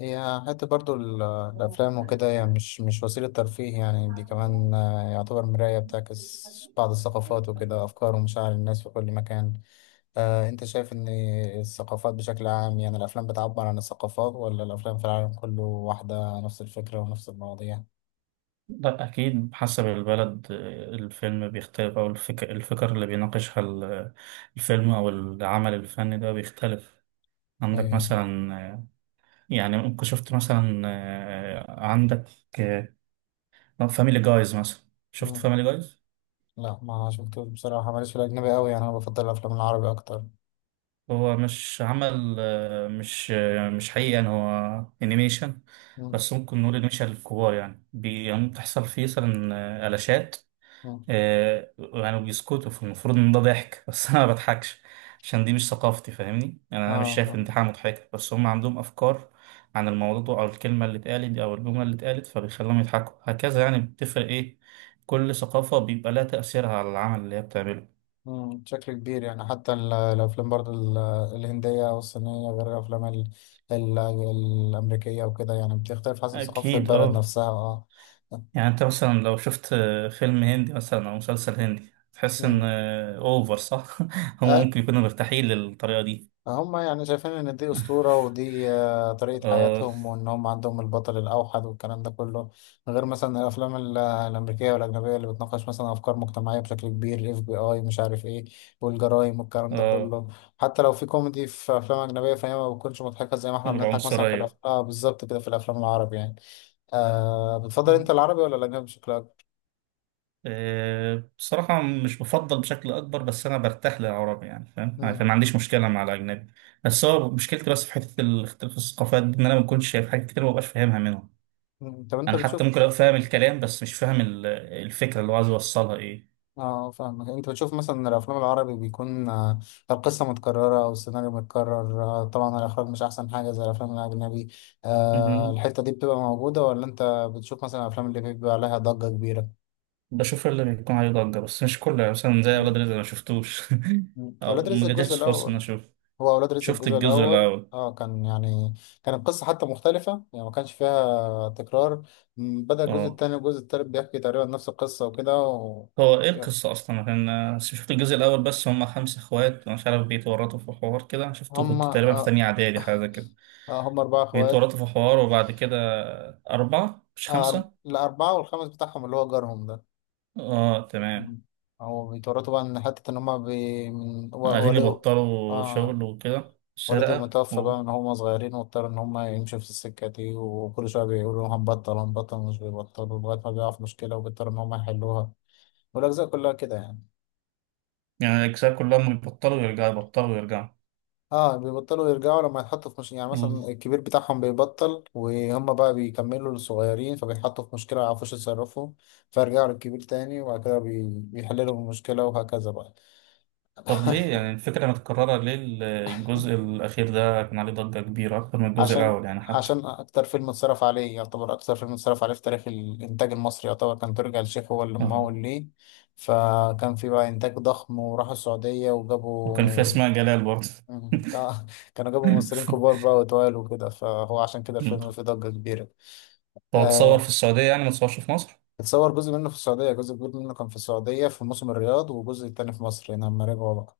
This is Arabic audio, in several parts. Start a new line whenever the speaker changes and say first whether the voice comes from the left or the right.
left: هي حتى برضو الأفلام وكده هي مش وسيلة ترفيه، يعني دي كمان يعتبر مراية بتعكس بعض الثقافات وكده، أفكار ومشاعر الناس في كل مكان. أنت شايف إن الثقافات بشكل عام، يعني الأفلام بتعبر عن الثقافات ولا الأفلام في العالم كله واحدة، نفس الفكرة ونفس المواضيع؟
right: لا أكيد حسب البلد الفيلم بيختلف أو الفكر اللي بيناقشها الفيلم أو العمل الفني ده بيختلف. عندك
left: إيه.
right: مثلا يعني ممكن شفت مثلا عندك فاميلي جايز مثلا، شفت
left: مم.
right: فاميلي جايز.
left: لا، ما شفتوش بصراحة، ماليش في الأجنبي أوي، يعني أنا بفضل الأفلام العربي أكتر.
right: هو مش عمل آه، مش آه، مش حقيقي، يعني هو انيميشن.
left: مم.
right: بس ممكن نقول انيميشن للكبار، يعني يعني بتحصل فيه مثلا قلاشات.
left: مم.
right: يعني بيسكتوا فالمفروض ان ده ضحك بس انا ما بضحكش عشان دي مش ثقافتي، فاهمني. يعني انا مش شايف
left: آه.
right: ان دي حاجه مضحكه، بس هم عندهم افكار عن الموضوع او الكلمه اللي اتقالت او الجمله اللي اتقالت فبيخليهم يضحكوا هكذا. يعني بتفرق ايه، كل ثقافه بيبقى لها تاثيرها على العمل اللي هي بتعمله.
left: مم، بشكل كبير، يعني حتى الأفلام برضو الهندية والصينية غير الأفلام ال ال الأمريكية وكده، يعني بتختلف حسب ثقافة
right: اكيد
left: البلد
right: اه.
left: نفسها. اه.
right: يعني انت مثلا لو شفت فيلم هندي مثلا او مسلسل هندي تحس ان
left: مم.
right: اوفر، صح؟ هم ممكن يكونوا مرتاحين للطريقه دي.
left: هم يعني شايفين ان دي اسطوره، ودي طريقه
right: اه،
left: حياتهم، وان هم عندهم البطل الاوحد والكلام ده كله. غير مثلا الافلام الامريكيه والاجنبيه اللي بتناقش مثلا افكار مجتمعيه بشكل كبير، الاف بي اي مش عارف ايه، والجرايم والكلام ده
right: اه.
left: كله. حتى لو في كوميدي في افلام اجنبيه، فهي ما بتكونش مضحكه زي ما احنا بنضحك مثلا في
right: العنصريه.
left: اه بالظبط كده في الافلام العربي يعني. بتفضل انت العربي ولا الاجنبي بشكل اكبر؟
right: بصراحة مش بفضل بشكل أكبر، بس أنا برتاح للعربي، يعني فاهم، يعني
left: مم.
right: ما عنديش مشكلة مع الأجنبي. بس هو مشكلتي بس في حتة الاختلاف في الثقافات دي، إن أنا ما بكونش شايف حاجات كتير، ما ببقاش فاهمها منهم.
left: مم. طب انت
right: أنا حتى
left: بتشوف.
right: ممكن أبقى فاهم الكلام بس مش فاهم الفكرة اللي هو عايز يوصلها إيه.
left: اه فاهمك، انت بتشوف مثلا الافلام العربي بيكون القصه متكرره او السيناريو متكرر، طبعا الاخراج مش احسن حاجه زي الافلام الاجنبي.
right: مهم.
left: الحته دي بتبقى موجوده ولا انت بتشوف مثلا الافلام اللي بيبقى عليها ضجه كبيره؟
right: بشوف اللي بيكون عليه ضجة بس مش كله، يعني مثلا زي أولاد
left: مم.
right: رزق، أنا ما شفتوش
left: مم. اولاد
right: أو
left: رزق
right: ما
left: الجزء
right: جاتش فرصة إن أنا
left: الاول.
right: أشوف.
left: هو اولاد رزق
right: شفت
left: الجزء
right: الجزء
left: الاول
right: الأول.
left: اه كان يعني كانت القصه حتى مختلفه، يعني ما كانش فيها تكرار. مم، بدا الجزء
right: أه.
left: الثاني والجزء الثالث بيحكي تقريبا نفس القصه وكده و...
right: هو ايه القصة اصلا؟ عشان بس شفت الجزء الاول. بس هم خمسة اخوات، مش عارف، بيتورطوا في حوار كده، شفته
left: هم
right: كنت تقريبا في
left: آه،
right: تانية اعدادي، حاجة زي كده.
left: آه، هم اربعه اخوات.
right: بيتورطوا في حوار، وبعد كده. اربعة مش خمسة.
left: الأربعة والخامس بتاعهم اللي هو جارهم ده.
right: اه تمام.
left: مم. هو بيتورطوا بقى إن حتة إن هما من
right: عايزين
left: والد.
right: يبطلوا
left: آه،
right: شغل وكده،
left: والد
right: سرقة
left: المتوفى
right: و...
left: بقى من هما صغيرين، واضطر إن هما يمشوا في السكة دي، وكل شوية بيقولوا هنبطل هنبطل مش بيبطلوا لغاية ما بيقع في مشكلة وبيضطروا إن هما يحلوها. والأجزاء كلها كده يعني.
right: يعني الاجزاء كلهم يبطلوا ويرجعوا، يبطلوا ويرجعوا.
left: اه بيبطلوا يرجعوا لما يتحطوا في مش... يعني
right: مم.
left: مثلا الكبير بتاعهم بيبطل وهم بقى بيكملوا للصغيرين، فبيتحطوا في مشكلة ما يعرفوش يتصرفوا، فيرجعوا للكبير تاني وبعد كده بيحللوا المشكلة، وهكذا بقى.
right: طب ليه يعني الفكرة متكررة؟ ليه الجزء الأخير ده كان عليه ضجة كبيرة أكتر من الجزء
left: عشان
right: الأول يعني حتى؟
left: عشان اكتر فيلم اتصرف عليه، يعتبر اكتر فيلم اتصرف عليه في تاريخ الانتاج المصري، يعتبر كان ترجع الشيخ هو اللي
right: اه.
left: ممول ليه. فكان في بقى انتاج ضخم، وراحوا السعودية
right: وكان في
left: وجابوا.
right: أسماء جلال برضه.
left: مم. كانوا جابوا ممثلين كبار بقى وتوال وكده، فهو عشان كده الفيلم فيه ضجة كبيرة.
right: هو اتصور في
left: آه.
right: السعودية، يعني ما اتصورش في مصر؟
left: اتصور جزء منه في السعودية، جزء كبير منه كان في السعودية في موسم الرياض، وجزء تاني في مصر هنا لما رجعوا بقى.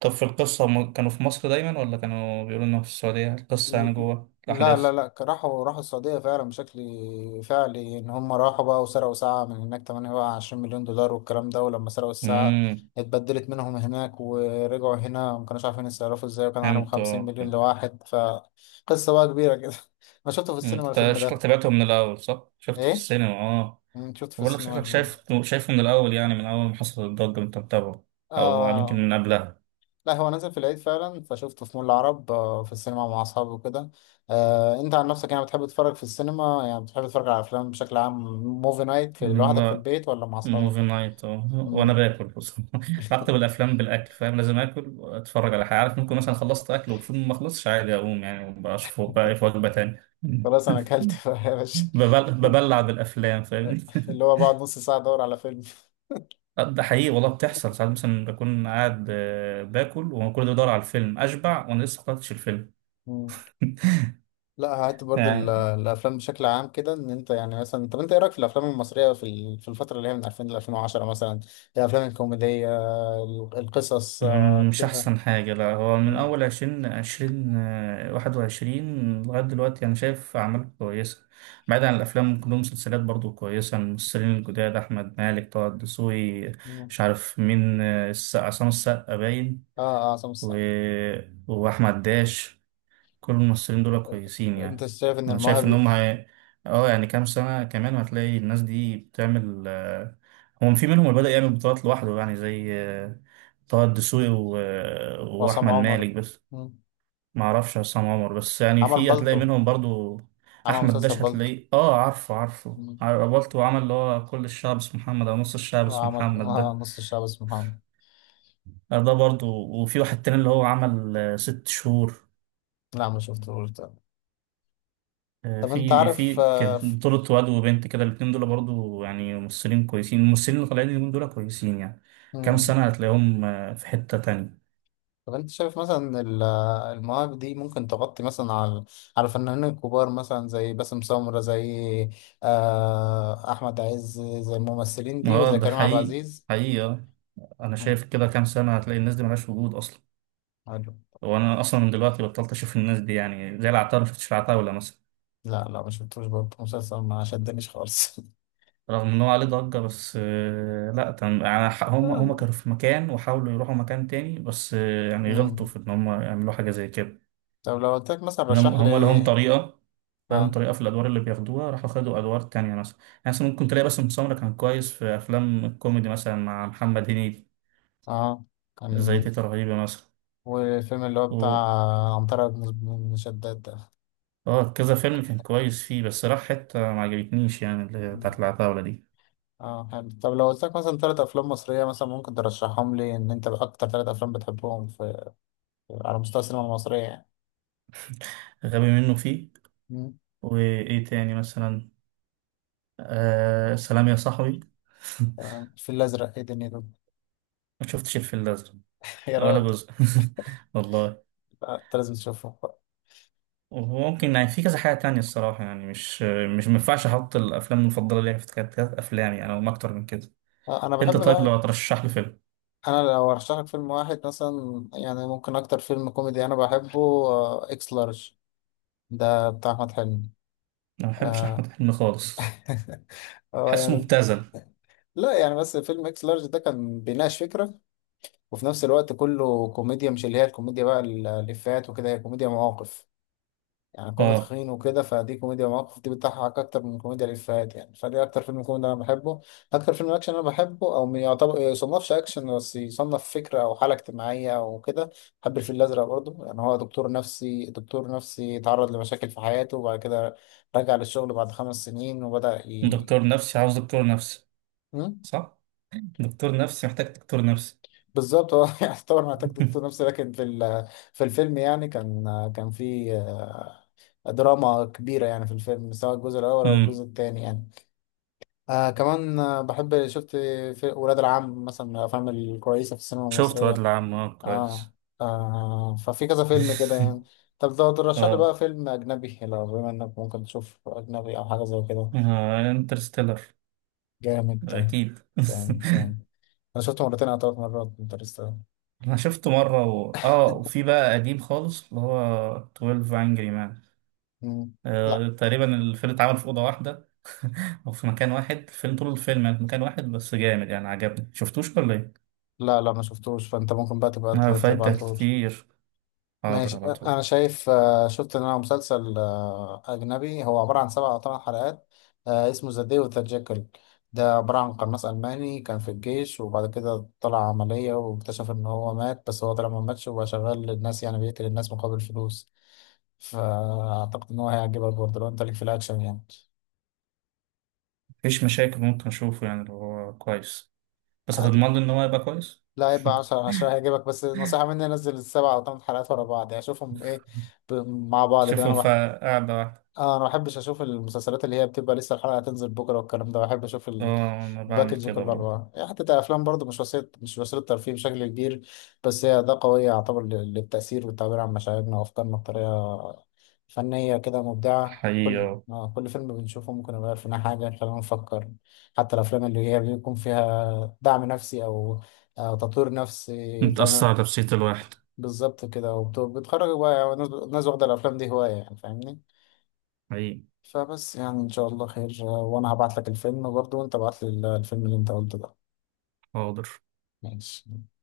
right: طب في القصة هم كانوا في مصر دايما ولا كانوا بيقولوا انهم في السعودية؟ القصة يعني جوه
left: لا، لا،
right: الأحداث.
left: لا، راحوا السعودية فعلا، بشكل فعلي إن هم راحوا بقى وسرقوا ساعة من هناك 28 مليون دولار والكلام ده، ولما سرقوا الساعة
right: امم.
left: اتبدلت منهم هناك ورجعوا هنا، ما كانوش عارفين يتصرفوا ازاي، وكان عليهم
right: فهمت،
left: 50
right: اه
left: مليون
right: فهمت.
left: لواحد، فقصة بقى كبيرة كده. أنا شفته في
right: انت
left: السينما الفيلم
right: شكلك
left: ده.
right: تابعته من الأول، صح؟ شفته في
left: إيه؟
right: السينما، اه.
left: أمم، شفته في
right: بقول لك
left: السينما
right: شكلك
left: الفيلم ده.
right: شايفه من الأول، يعني من أول ما حصل الضجة انت متابعه، أو يمكن
left: آه.
right: من قبلها.
left: لا، هو نزل في العيد فعلا، فشفته في مول العرب، في السينما مع اصحابي وكده. انت عن نفسك يعني بتحب تتفرج في السينما، يعني بتحب تتفرج على افلام بشكل عام، موفي نايت في لوحدك في
right: لا،
left: البيت ولا مع اصحابك؟
right: موفي نايت، اه، وأنا
left: مم.
right: باكل. بص بكتب الأفلام بالأكل فاهم، لازم آكل وأتفرج على حاجة، عارف، ممكن مثلا خلصت أكل والفيلم ما خلصش عادي أقوم يعني، وبشوفه بقى إيه في وجبة تانية.
left: خلاص انا اكلت بقى يا باشا.
right: ببلع بالافلام، فاهمني
left: اللي هو بقعد نص ساعه ادور على فيلم.
right: ده حقيقي والله، بتحصل ساعات مثلا بكون قاعد باكل وانا ده بدور على الفيلم، اشبع وانا لسه ما خلصتش الفيلم
left: مم. لا، هات برضو
right: يعني
left: الافلام بشكل عام كده، ان انت يعني مثلا، طب انت ايه رايك في الافلام المصريه في في الفتره اللي هي من 2000 ل 2010 مثلا، الافلام الكوميديه، القصص
right: مش
left: كده.
right: احسن حاجه. لا، هو من
left: مم.
right: اول 2020 21 لغايه دلوقتي انا شايف اعمال كويسه. بعيد عن الافلام، ممكن لهم مسلسلات برضو كويسه. الممثلين الجداد، احمد مالك، طه الدسوقي،
left: مم.
right: مش عارف مين، عصام السقا باين
left: اه اه سمس.
right: و... واحمد داش. كل الممثلين دول كويسين
left: انت
right: يعني.
left: شايف ان
right: انا شايف ان
left: المواهب.
right: هم اه، يعني كام سنة كمان هتلاقي الناس دي بتعمل هو في منهم اللي بدأ يعمل بطولات لوحده، يعني زي طه الدسوقي و... آه،
left: وعصام
right: واحمد
left: عمر.
right: مالك بس.
left: مم.
right: ما اعرفش عصام عمر، بس يعني
left: عمل
right: في هتلاقي
left: بالطو.
right: منهم برضو.
left: عمل
right: احمد
left: مسلسل
right: داش
left: بالطو.
right: هتلاقيه، اه عارفه عارفه،
left: مم.
right: قابلته وعمل اللي هو كل الشعب اسمه محمد، او نص الشعب اسمه
left: وعمل
right: محمد ده.
left: نص الشعب اسمه محمد.
right: ده برضو. وفي واحد تاني اللي هو عمل ست شهور.
left: لا، ما شفتهوش ده.
right: آه،
left: طب انت
right: في
left: عارف
right: في كان بطولة واد وبنت كده، الاتنين دول برضو يعني ممثلين كويسين. الممثلين اللي طالعين اليومين دول كويسين يعني. كام
left: مم.
right: سنة هتلاقيهم في حتة تانية.
left: طب انت شايف مثلا ان المواهب دي ممكن تغطي مثلا على على الفنانين الكبار، مثلا زي باسم سمرة، زي احمد عز، زي الممثلين دي،
right: اه
left: وزي
right: ده
left: كريم عبد
right: حقيقي.
left: العزيز.
right: حقيقي آه. أنا
left: مم.
right: شايف كده كام سنة هتلاقي الناس دي ملهاش وجود أصلا.
left: حلو.
right: وأنا أصلا من دلوقتي بطلت أشوف الناس دي، يعني زي العتاولة، ما شفتش العتاولة مثلا.
left: لا، لا، ما شفتوش برضه مسلسل، ما شدنيش خالص.
right: رغم إن هو عليه ضجة بس لأ، يعني هم كانوا في مكان وحاولوا يروحوا مكان تاني، بس يعني غلطوا
left: مم.
right: في إن هم يعملوا حاجة زي كده.
left: طب لو قلت لك مثلا رشح
right: هم لهم
left: لي.
right: طريقة، بقالهم
left: اه،
right: طريقة في الأدوار اللي بياخدوها، راحوا خدوا أدوار تانية مثلا يعني. مثلا ممكن تلاقي باسم سمرة كان كويس في أفلام الكوميدي مثلا مع محمد هنيدي،
left: اه
right: زي
left: كان.
right: تيتة رهيبة مثلا.
left: والفيلم اللي هو بتاع
right: و
left: عنترة بن شداد ده.
right: اه كذا فيلم كان كويس فيه، بس راح حتة ما عجبتنيش، يعني اللي هي بتاعت
left: مم.
right: العتاولة دي.
left: اه حلو، طب لو قلت لك مثلا ثلاث افلام مصريه، مثلا ممكن ترشحهم لي ان انت اكتر ثلاث افلام بتحبهم في، على مستوى السينما المصريه يعني.
right: غبي منه فيه.
left: مم.
right: وإيه تاني مثلا؟ سلام يا صاحبي
left: الفيل الازرق، ايه دنيته.
right: ما شفتش الفيل الأزرق
left: يا
right: ولا
left: راجل.
right: جزء والله.
left: لا، انت لازم تشوفه.
right: وممكن يعني في كذا حاجة تانية، الصراحة يعني مش مينفعش أحط الأفلام المفضلة ليا في كانت أفلام يعني، أو ما أكتر من كده.
left: انا بحب
right: انت طيب لو
left: بقى.
right: هترشح لي فيلم؟
left: انا لو ارشح لك فيلم واحد مثلا، يعني ممكن اكتر فيلم كوميدي انا بحبه اكس لارج، ده بتاع احمد حلمي.
right: انا ما بحبش احمد
left: آه،
right: حلمي خالص.
left: اه
right: حاسه
left: يعني.
right: مبتذل.
left: لا يعني، بس فيلم اكس لارج ده كان بيناقش فكرة، وفي نفس الوقت كله كوميديا، مش اللي هي الكوميديا بقى الإفيهات وكده، هي كوميديا مواقف، يعني كونه
right: اه.
left: تخين وكده، فدي كوميديا مواقف، دي بتضحك أكتر من كوميديا الإفيهات يعني، فدي أكتر فيلم كوميدي أنا بحبه. أكتر فيلم أكشن أنا بحبه، أو ما يعتبر يصنفش أكشن، بس يصنف فكرة أو حالة اجتماعية أو كده، بحب الفيل الأزرق برضه، يعني هو دكتور نفسي، دكتور نفسي تعرض لمشاكل في حياته، وبعد كده رجع للشغل بعد 5 سنين، وبدأ ي...
right: دكتور نفسي عاوز دكتور نفسي.
left: م?
right: صح. دكتور نفسي محتاج دكتور نفسي
left: بالظبط، هو يعتبر محتاج دكتور نفسي، لكن في في الفيلم يعني كان في دراما كبيرة يعني في الفيلم، سواء الجزء الأول أو
right: امم.
left: الجزء الثاني يعني. آه كمان بحب شفت في ولاد العم مثلا، من الأفلام الكويسة في السينما
right: شفت واد
left: المصرية.
right: العم، اه كويس.
left: آه, آه ففي كذا فيلم كده يعني. طب ده ترشح لي
right: اه.
left: بقى فيلم أجنبي، لو بما إنك ممكن تشوف أجنبي أو حاجة زي كده.
right: انترستيلر.
left: جامد.
right: اكيد
left: جامد جامد. أنا شفته مرتين أو ثلاث مرات انترستيلر.
right: انا شفته مره و... اه وفي بقى قديم خالص اللي هو 12 انجري مان.
left: لا،
right: آه تقريبا الفيلم اتعمل في اوضه واحده او في مكان واحد، الفيلم طول الفيلم يعني في مكان واحد، بس جامد يعني، عجبني. شفتوش ولا إيه؟
left: لا، لا، ما شفتوش، فانت ممكن بقى تبقى
right: فايتك
left: تبعتهولي.
right: كتير. حاضر
left: ماشي.
right: هبعتهولك.
left: انا شايف شفت ان انا مسلسل اجنبي، هو عباره عن سبع او ثمان حلقات، اسمه ذا داي وذا جيكل، ده عباره عن قناص الماني كان في الجيش، وبعد كده طلع عمليه واكتشف ان هو مات، بس هو طلع ما ماتش، وبقى شغال للناس، يعني بيقتل الناس مقابل فلوس، فاعتقد ان هو هيعجبك برضه لو انت ليك في الاكشن يعني.
right: مفيش مشاكل، ممكن أشوفه يعني لو هو كويس. بس
left: عادي.
right: هتضمن لي إن هو يبقى كويس؟
left: لا، يبقى 10 على 10 هيعجبك، بس نصيحة مني نزل السبع أو ثمان حلقات ورا بعض، يعني شوفهم إيه ب- مع بعض كده.
right: أشوفه في
left: أنا
right: قاعدة واحدة.
left: اه انا ما بحبش اشوف المسلسلات اللي هي بتبقى لسه الحلقه هتنزل بكره والكلام ده، بحب اشوف
right: آه أنا بعمل
left: الباكج
right: كده
left: كله
right: برضه.
left: انواع، يعني حتى الافلام برضه مش وسيله ترفيه بشكل كبير، بس هي ده قويه يعتبر للتاثير والتعبير عن مشاعرنا وافكارنا بطريقه فنيه كده مبدعه.
right: حقيقي
left: كل
right: آه.
left: آه كل فيلم بنشوفه ممكن يغير فينا حاجه يخلينا نفكر، حتى الافلام اللي هي بيكون فيها دعم نفسي او آه تطوير نفسي
right: متأثر
left: خلينا.
right: على نفسية الواحد.
left: بالظبط كده، وبتخرج بقى يعني الناس واخده الافلام دي هوايه يعني فاهمني.
right: حقيقي.
left: فبس، يعني ان شاء الله خير. وانا هبعت لك الفيلم برضو، وانت بعت لي الفيلم اللي انت قلته ده.
right: حاضر.
left: ماشي.